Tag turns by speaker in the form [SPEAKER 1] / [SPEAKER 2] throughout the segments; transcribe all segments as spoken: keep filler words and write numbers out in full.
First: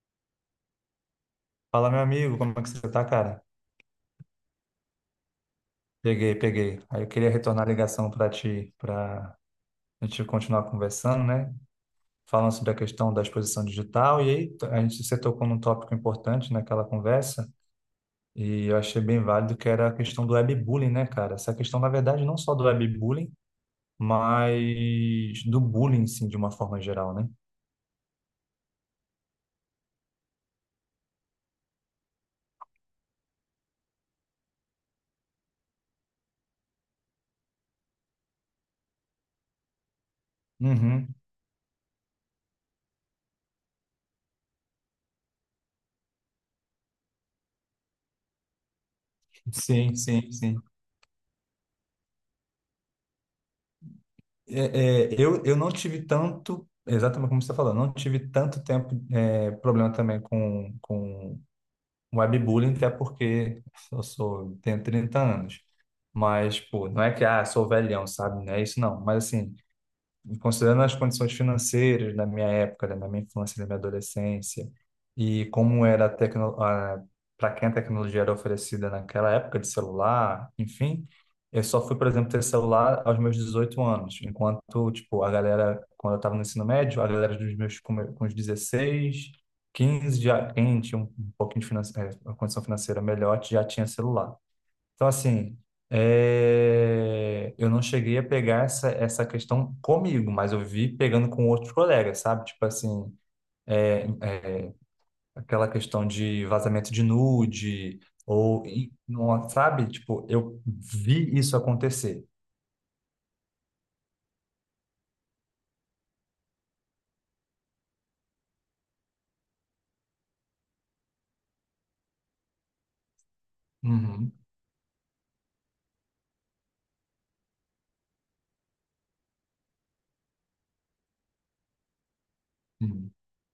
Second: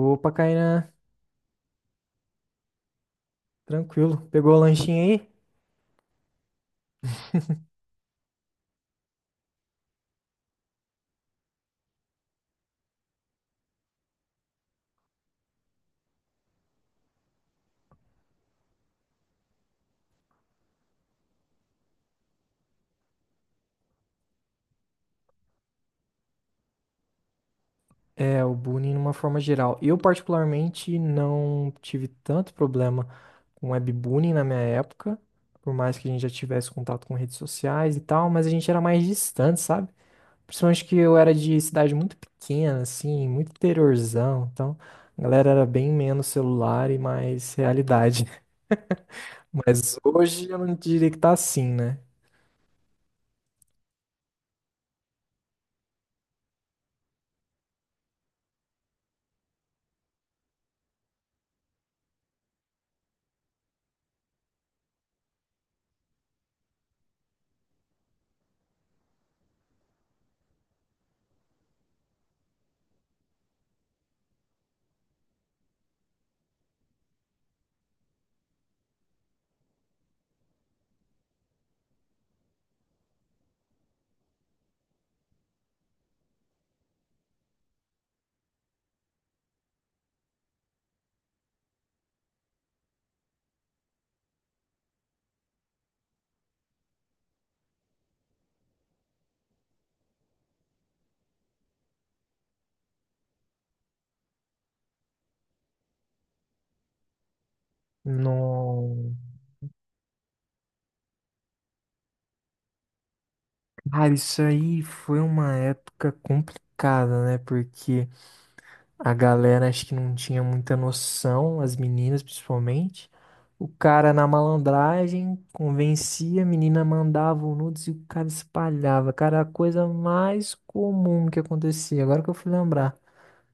[SPEAKER 1] Opa, Kainan,
[SPEAKER 2] Fala, meu amigo, como é que você tá, cara?
[SPEAKER 1] tranquilo. Pegou o lanchinho aí?
[SPEAKER 2] Peguei, peguei. Aí eu queria retornar a ligação para ti, para a gente continuar conversando, né? Falando sobre a questão da exposição digital, e aí a gente se tocou num tópico importante naquela conversa, e eu achei bem válido que era a questão do webbullying, né, cara? Essa questão, na verdade, não só do webbullying, mas do bullying, sim, de uma forma geral, né?
[SPEAKER 1] É, o bullying numa forma geral. Eu, particularmente, não tive tanto problema com webbullying na minha época, por mais que a gente já tivesse contato com redes sociais e tal, mas a gente era mais distante, sabe? Principalmente que
[SPEAKER 2] Uhum.
[SPEAKER 1] eu era de cidade muito pequena, assim, muito interiorzão, então a galera era bem menos celular e mais realidade.
[SPEAKER 2] Sim,
[SPEAKER 1] Mas
[SPEAKER 2] sim,
[SPEAKER 1] hoje
[SPEAKER 2] sim.
[SPEAKER 1] eu não diria que tá assim, né?
[SPEAKER 2] É, é, eu, eu não tive tanto, exatamente como você está falando, não tive tanto tempo, é, problema também com, com webbullying, até porque eu sou, tenho trinta anos. Mas, pô, não é que, ah, sou velhão, sabe? Não é isso, não. Mas, assim, considerando as condições financeiras da minha época, né, da minha infância, da minha adolescência, e como era a tecno... para quem a tecnologia era oferecida naquela época de celular, enfim, eu só fui, por exemplo, ter celular aos meus dezoito anos, enquanto, tipo, a galera, quando eu estava no ensino médio, a galera dos meus com me- com os dezesseis, quinze, já, quem tinha um um pouquinho de finan... eh, uma condição financeira melhor, já tinha celular. Então, assim, é, eu não cheguei a pegar essa, essa questão comigo, mas eu vi pegando com outros colegas, sabe? Tipo assim, é, é, aquela questão de vazamento de nude, ou, e-
[SPEAKER 1] Não.
[SPEAKER 2] não- sabe? Tipo, eu vi isso acontecer.
[SPEAKER 1] Cara, isso aí foi uma época complicada, né? Porque a galera acho que não tinha muita noção, as meninas principalmente. O cara na
[SPEAKER 2] Uhum,
[SPEAKER 1] malandragem convencia, a menina mandava o nudes e o cara espalhava. Cara, era a coisa mais comum que acontecia, agora que eu fui lembrar.
[SPEAKER 2] uhum.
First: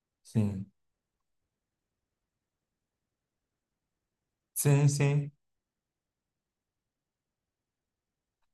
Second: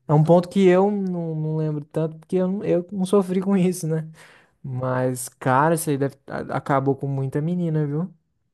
[SPEAKER 1] É um ponto
[SPEAKER 2] Sim,
[SPEAKER 1] que eu não, não lembro tanto, porque eu, não- eu não sofri com isso, né?
[SPEAKER 2] sim,
[SPEAKER 1] Mas,
[SPEAKER 2] sim.
[SPEAKER 1] cara, isso aí deve- a- acabou com muita menina, viu?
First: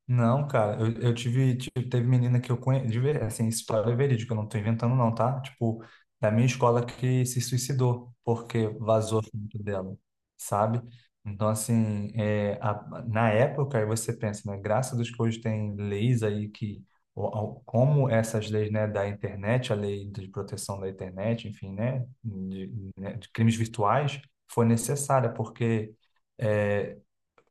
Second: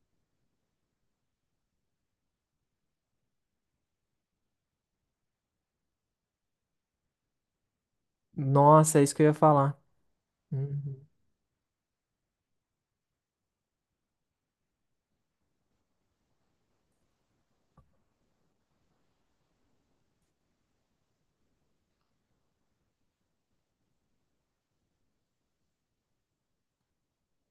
[SPEAKER 2] Não, cara, eu, eu tive, tive, teve menina que eu conheço, de ver- assim, história verídica, eu não tô inventando não, tá? Tipo, da minha escola que se suicidou, porque
[SPEAKER 1] Nossa, é isso
[SPEAKER 2] vazou
[SPEAKER 1] que eu ia
[SPEAKER 2] junto
[SPEAKER 1] falar.
[SPEAKER 2] dela, sabe?
[SPEAKER 1] Uhum.
[SPEAKER 2] Então, assim, é, a- na época, aí você pensa, né, graças a Deus que hoje tem leis aí que, o- o- como essas leis, né, da internet, a lei de proteção da internet, enfim, né, de, né, de crimes virtuais, foi necessária, porque... é,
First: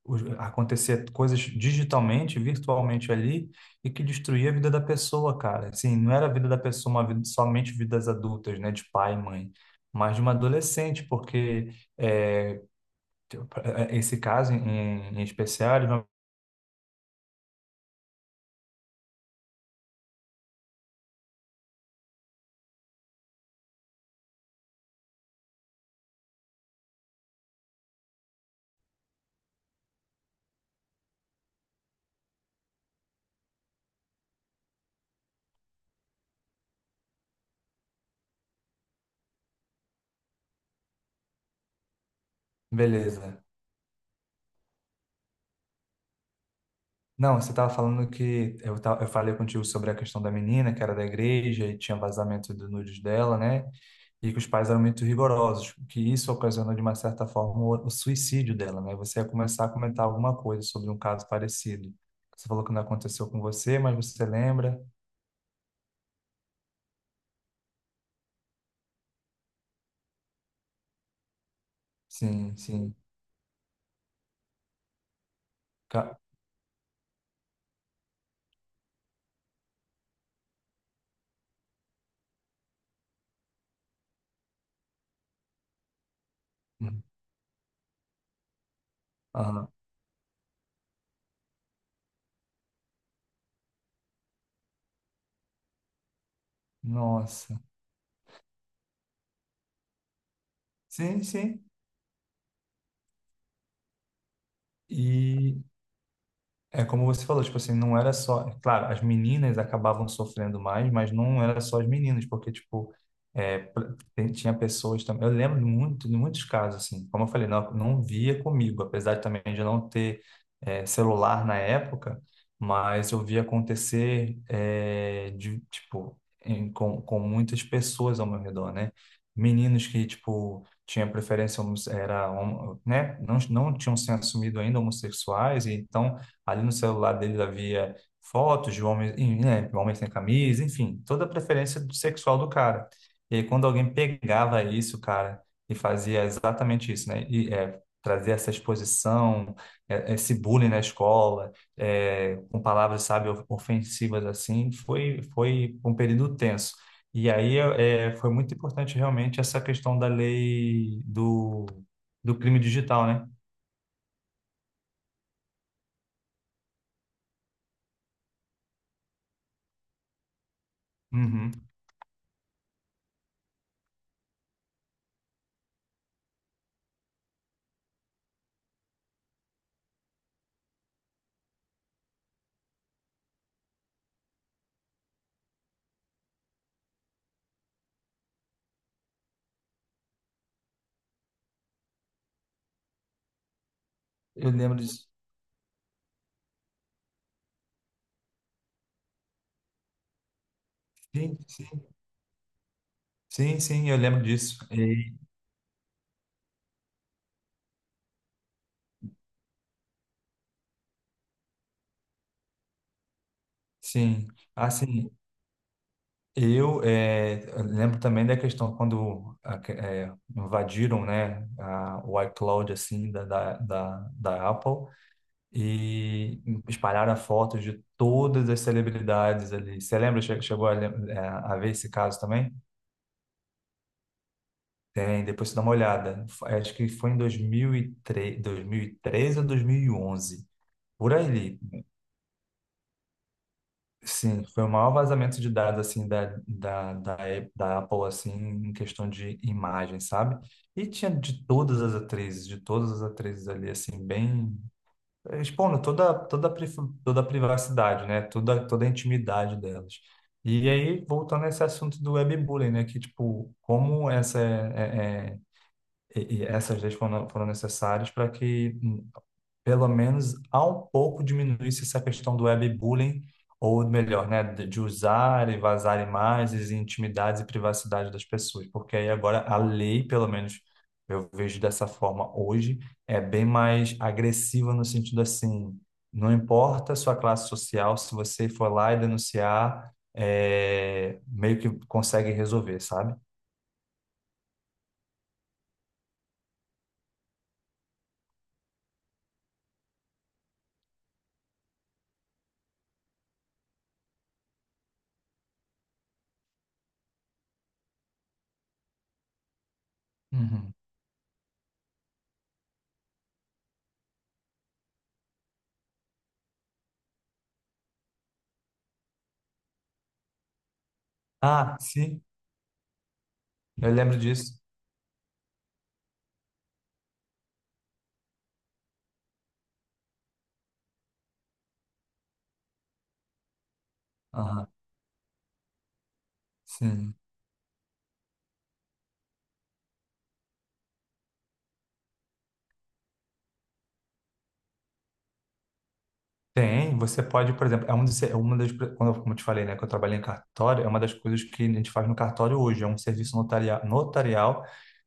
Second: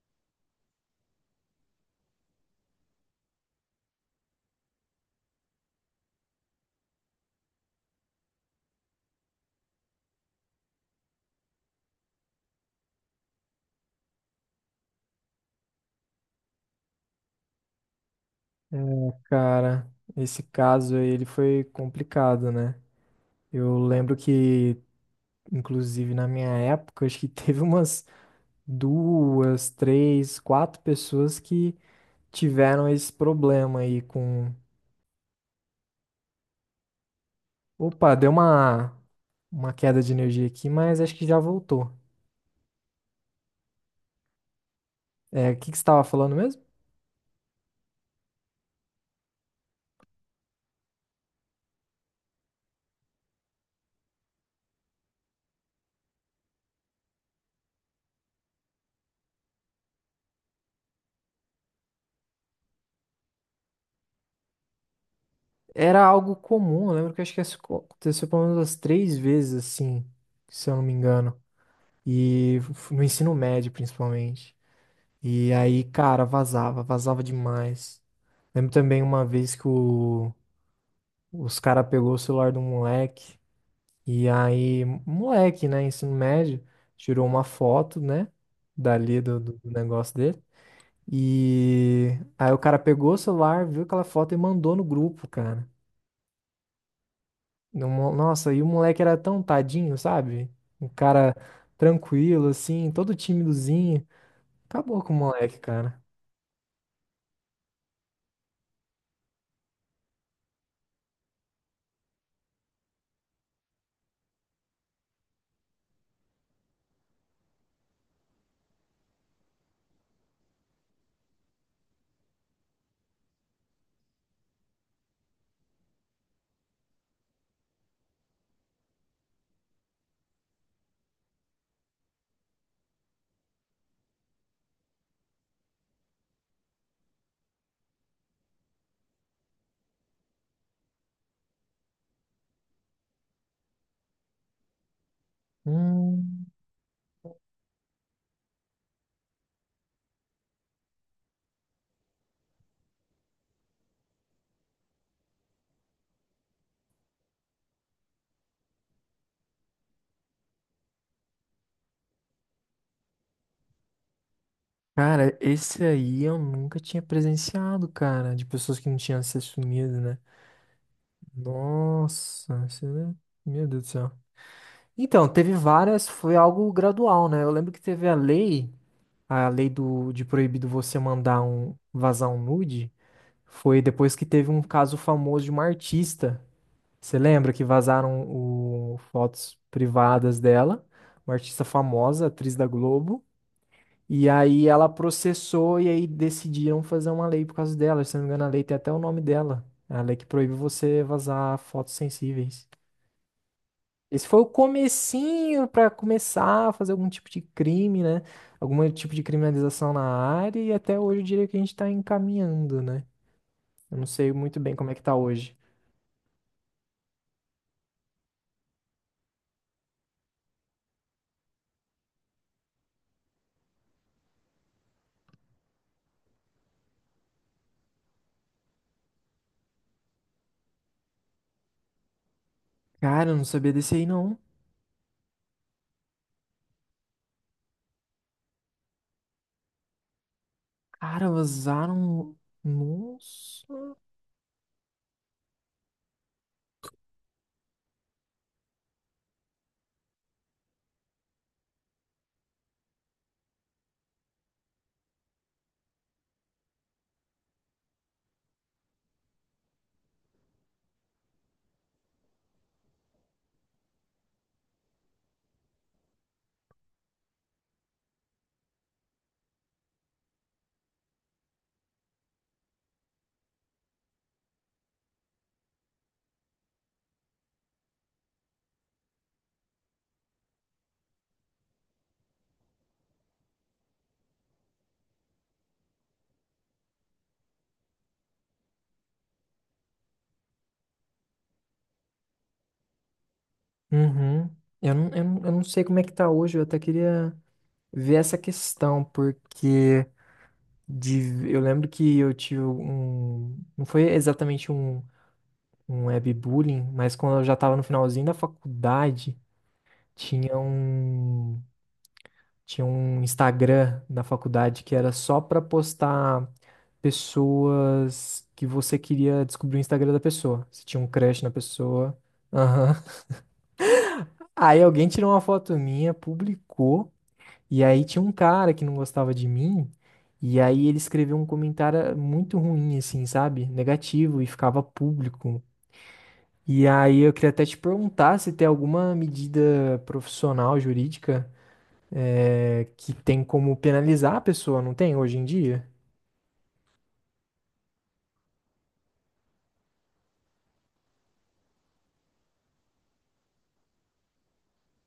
[SPEAKER 2] os- acontecer coisas digitalmente, virtualmente ali, e que destruía a vida da pessoa, cara. Assim, não era a vida da pessoa, uma vida, somente vidas adultas, né, de pai e mãe, mas de uma adolescente, porque é, esse caso em, em especial, ele vai-
[SPEAKER 1] É, cara, esse caso aí, ele foi complicado, né? Eu lembro que, inclusive na minha época, acho que teve umas duas, três, quatro pessoas que tiveram esse problema aí com. Opa, deu uma, uma queda de energia aqui, mas acho que já voltou.
[SPEAKER 2] beleza.
[SPEAKER 1] É, o que que você estava falando mesmo?
[SPEAKER 2] Não, você estava falando que eu, ta- eu falei contigo sobre a questão da menina que era da igreja e tinha vazamento do nudes dela, né? E que os pais eram muito rigorosos, que isso ocasionou de uma certa forma o, o suicídio dela, né? Você ia começar a comentar alguma coisa sobre um caso parecido. Você falou que não aconteceu com você, mas você lembra?
[SPEAKER 1] Era algo comum, eu lembro que acho que isso aconteceu pelo menos umas três vezes, assim, se eu não me engano.
[SPEAKER 2] Sim,
[SPEAKER 1] E f-
[SPEAKER 2] sim.
[SPEAKER 1] no ensino médio, principalmente. E aí,
[SPEAKER 2] Ca-
[SPEAKER 1] cara, vazava, vazava demais. Lembro também uma vez que o- os cara pegou o celular do moleque, e aí, moleque, né, ensino médio,
[SPEAKER 2] Uhum.
[SPEAKER 1] tirou uma foto, né, dali do, do do
[SPEAKER 2] Aham.
[SPEAKER 1] negócio dele. E aí o cara pegou o celular, viu aquela foto e mandou no grupo, cara.
[SPEAKER 2] Nossa.
[SPEAKER 1] No mo- Nossa, e o moleque era tão tadinho, sabe? Um
[SPEAKER 2] Sim,
[SPEAKER 1] cara
[SPEAKER 2] sim.
[SPEAKER 1] tranquilo, assim, todo timidozinho. Acabou com o
[SPEAKER 2] E
[SPEAKER 1] moleque, cara.
[SPEAKER 2] é como você falou, tipo assim, não era só. Claro, as meninas acabavam sofrendo mais, mas não era só as meninas, porque, tipo, é, pra- tem- tinha pessoas também. Eu lembro de muito, de muitos casos, assim, como eu falei, não, não via comigo, apesar de também de não ter é, celular na época, mas eu via acontecer, é, de, tipo, em- com, com muitas pessoas ao meu redor, né? Meninos que, tipo, tinha preferência, homosse- era, homo- né? Não, não tinham se assumido ainda homossexuais, e então ali no celular dele havia fotos de homens, em- né, homens sem camisa, enfim, toda a preferência sexual do cara. E aí, quando alguém pegava isso, cara, e fazia
[SPEAKER 1] Hum.
[SPEAKER 2] exatamente isso, né? E é, trazer essa exposição, é, esse bullying na escola, é, com palavras, sabe, ofensivas assim, foi, foi um período tenso. E aí é, é, foi muito importante realmente essa questão da lei do, do crime digital, né?
[SPEAKER 1] Cara, esse aí eu nunca tinha presenciado, cara, de pessoas que não tinham se assumido, né?
[SPEAKER 2] Uhum.
[SPEAKER 1] Nossa, isso é- meu Deus do céu. Então, teve várias, foi algo gradual, né? Eu lembro que teve a lei, a lei do, de proibido você mandar um, vazar um nude, foi depois que teve um caso famoso de uma artista. Você lembra que vazaram o, fotos privadas dela, uma artista famosa, atriz da Globo. E
[SPEAKER 2] Eu
[SPEAKER 1] aí
[SPEAKER 2] lembro
[SPEAKER 1] ela
[SPEAKER 2] disso.
[SPEAKER 1] processou e aí decidiram fazer uma lei por causa dela. Se não me engano, a lei tem até o nome dela. É a lei que proíbe você
[SPEAKER 2] Sim,
[SPEAKER 1] vazar fotos sensíveis.
[SPEAKER 2] Sim, sim, eu lembro
[SPEAKER 1] Esse foi o
[SPEAKER 2] disso. E,
[SPEAKER 1] comecinho para começar a fazer algum tipo de crime, né? Algum tipo de criminalização na área e até hoje eu diria que a gente tá encaminhando, né? Eu não
[SPEAKER 2] sim,
[SPEAKER 1] sei muito bem como é que
[SPEAKER 2] assim,
[SPEAKER 1] tá hoje.
[SPEAKER 2] eu, eh, eu lembro também da questão quando a que- eh, invadiram, né, a, o iCloud, assim, da, da, da, da Apple e espalharam fotos de todas as celebridades ali. Você lembra, che- chegou a, lem- eh, a ver esse caso também?
[SPEAKER 1] Cara, eu não sabia desse aí não.
[SPEAKER 2] Tem, depois você dá uma olhada. F- Acho que foi em dois dois mil mil e três dois mil e dois mil e treze ou dois mil e onze por
[SPEAKER 1] Cara,
[SPEAKER 2] aí.
[SPEAKER 1] vazaram. Nossa.
[SPEAKER 2] Sim, foi o maior vazamento de dados assim da, da, da, Ap- da Apple assim em questão de imagem, sabe? E tinha de todas as atrizes, de todas as atrizes ali assim bem expondo toda toda a pri- toda a privacidade, né? Toda toda a intimidade delas. E aí voltando a esse assunto do webbullying, né? Que tipo como essa é, é- é- e- e essas leis foram, foram necessárias para que pelo menos há um pouco diminuísse essa questão do webbullying, ou melhor, né, de de usar e vazar imagens, e intimidades e privacidade das pessoas, porque aí agora a lei, pelo menos eu vejo dessa forma hoje, é bem mais agressiva no sentido assim, não importa a sua classe social, se você for lá e denunciar, é, meio que consegue resolver, sabe?
[SPEAKER 1] Uhum. Eu não, eu não, eu não sei como é que tá hoje. Eu até queria. Ver essa questão, porque de, eu lembro que eu tive um. Não foi exatamente um, um webbullying, mas quando eu já estava no finalzinho da faculdade, tinha
[SPEAKER 2] Uhum.
[SPEAKER 1] um. Tinha um Instagram na faculdade que era só para postar pessoas que você queria descobrir o Instagram da pessoa. Você tinha um crush na
[SPEAKER 2] Ah,
[SPEAKER 1] pessoa.
[SPEAKER 2] sim,
[SPEAKER 1] Aham.
[SPEAKER 2] eu lembro disso.
[SPEAKER 1] Aí alguém tirou uma foto minha, publicou. E aí tinha um cara que não gostava de mim, e aí ele escreveu um comentário muito ruim, assim, sabe? Negativo, e
[SPEAKER 2] Aham,
[SPEAKER 1] ficava público. E
[SPEAKER 2] sim.
[SPEAKER 1] aí eu queria até te perguntar se tem alguma medida profissional, jurídica, eh, que tem como penalizar a pessoa, não tem hoje em dia?
[SPEAKER 2] Tem, você pode, por exemplo, é um dos, é uma das, quando eu- como eu te falei, né, que eu trabalhei em cartório, é uma das coisas que a gente faz no cartório hoje, é um serviço notaria, notarial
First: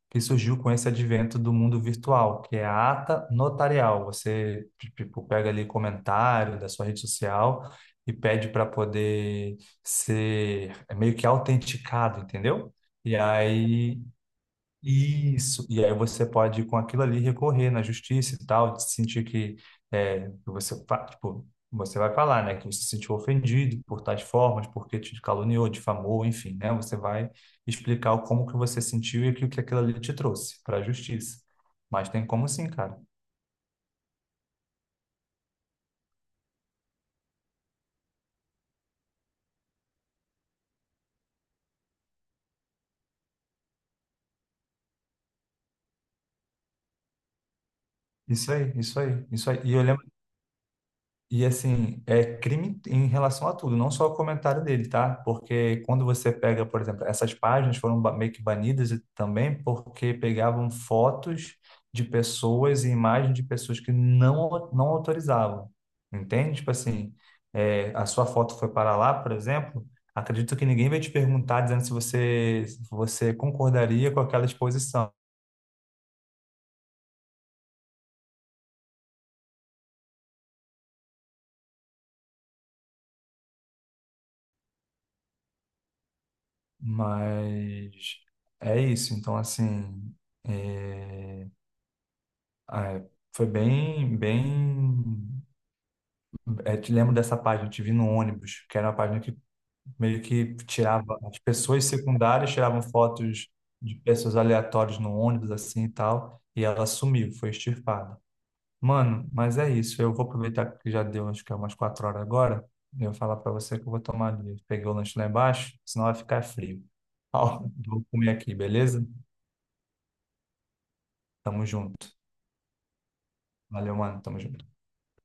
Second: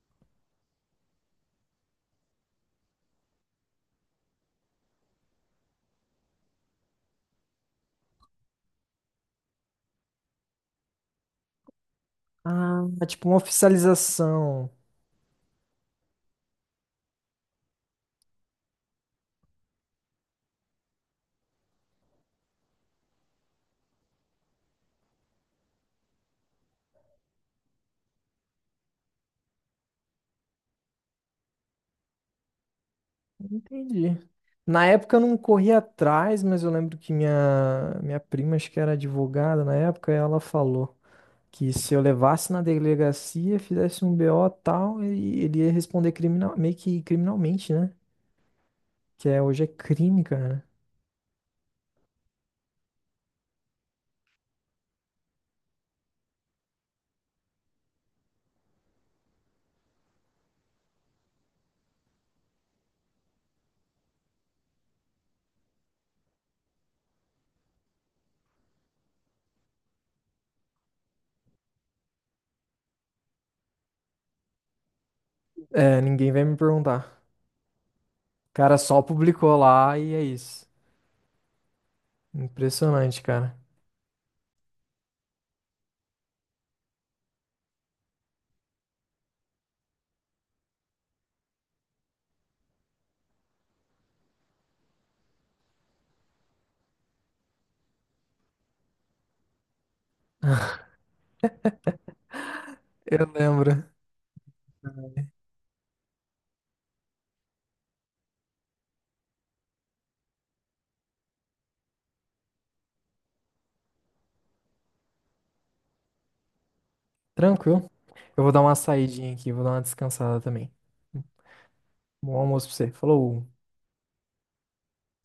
[SPEAKER 2] que surgiu com esse advento do mundo virtual, que é a ata notarial. Você, tipo, pega ali comentário da sua rede social e pede para poder ser é meio que autenticado, entendeu?
[SPEAKER 1] Ah, é
[SPEAKER 2] E
[SPEAKER 1] tipo uma
[SPEAKER 2] aí
[SPEAKER 1] oficialização.
[SPEAKER 2] isso, e aí você pode, com aquilo ali, recorrer na justiça e tal, de sentir que, é, que você, fa- tipo, você vai falar, né, que você se sentiu ofendido por tais formas, porque te caluniou, difamou, enfim, né, você vai explicar o como que você sentiu e o que aquilo ali te trouxe para a justiça. Mas tem como sim, cara.
[SPEAKER 1] Entendi. Na época eu não corri atrás, mas eu lembro que minha, minha prima, acho que era advogada na época, ela falou. Que se eu levasse na delegacia, fizesse um B O tal, ele, ele ia responder criminal, meio que criminalmente, né?
[SPEAKER 2] Isso aí, isso aí,
[SPEAKER 1] Que é,
[SPEAKER 2] isso aí.
[SPEAKER 1] hoje é
[SPEAKER 2] E eu lembro
[SPEAKER 1] crime, cara.
[SPEAKER 2] e assim, é crime em relação a tudo, não só o comentário dele, tá? Porque quando você pega, por exemplo, essas páginas foram ba- meio que banidas e também porque pegavam fotos de pessoas e imagens de pessoas que não, não autorizavam, entende? Tipo assim, é, a sua foto foi para lá, por exemplo, acredito que ninguém vai te perguntar dizendo se você, se você concordaria com aquela exposição,
[SPEAKER 1] É, ninguém vai me perguntar. O cara só publicou lá e é isso. Impressionante, cara.
[SPEAKER 2] mas é isso, então assim. É... Ah, é, foi bem, bem. É, te lembro dessa página, te vi no ônibus, que era uma página que meio que tirava as pessoas secundárias, tiravam
[SPEAKER 1] Eu
[SPEAKER 2] fotos
[SPEAKER 1] lembro.
[SPEAKER 2] de pessoas aleatórias no ônibus, assim e tal, e ela sumiu, foi extirpada. Mano, mas é isso, eu vou aproveitar que já deu, acho que é umas quatro horas agora, e eu vou falar pra você que eu vou tomar ali. Peguei o lanche lá embaixo, senão vai ficar frio. Ó,
[SPEAKER 1] Tranquilo.
[SPEAKER 2] vou comer
[SPEAKER 1] Eu vou
[SPEAKER 2] aqui,
[SPEAKER 1] dar uma
[SPEAKER 2] beleza?
[SPEAKER 1] saidinha aqui, vou dar uma descansada também.
[SPEAKER 2] Tamo junto.
[SPEAKER 1] Bom almoço pra você. Falou.
[SPEAKER 2] Valeu, mano, tamo junto.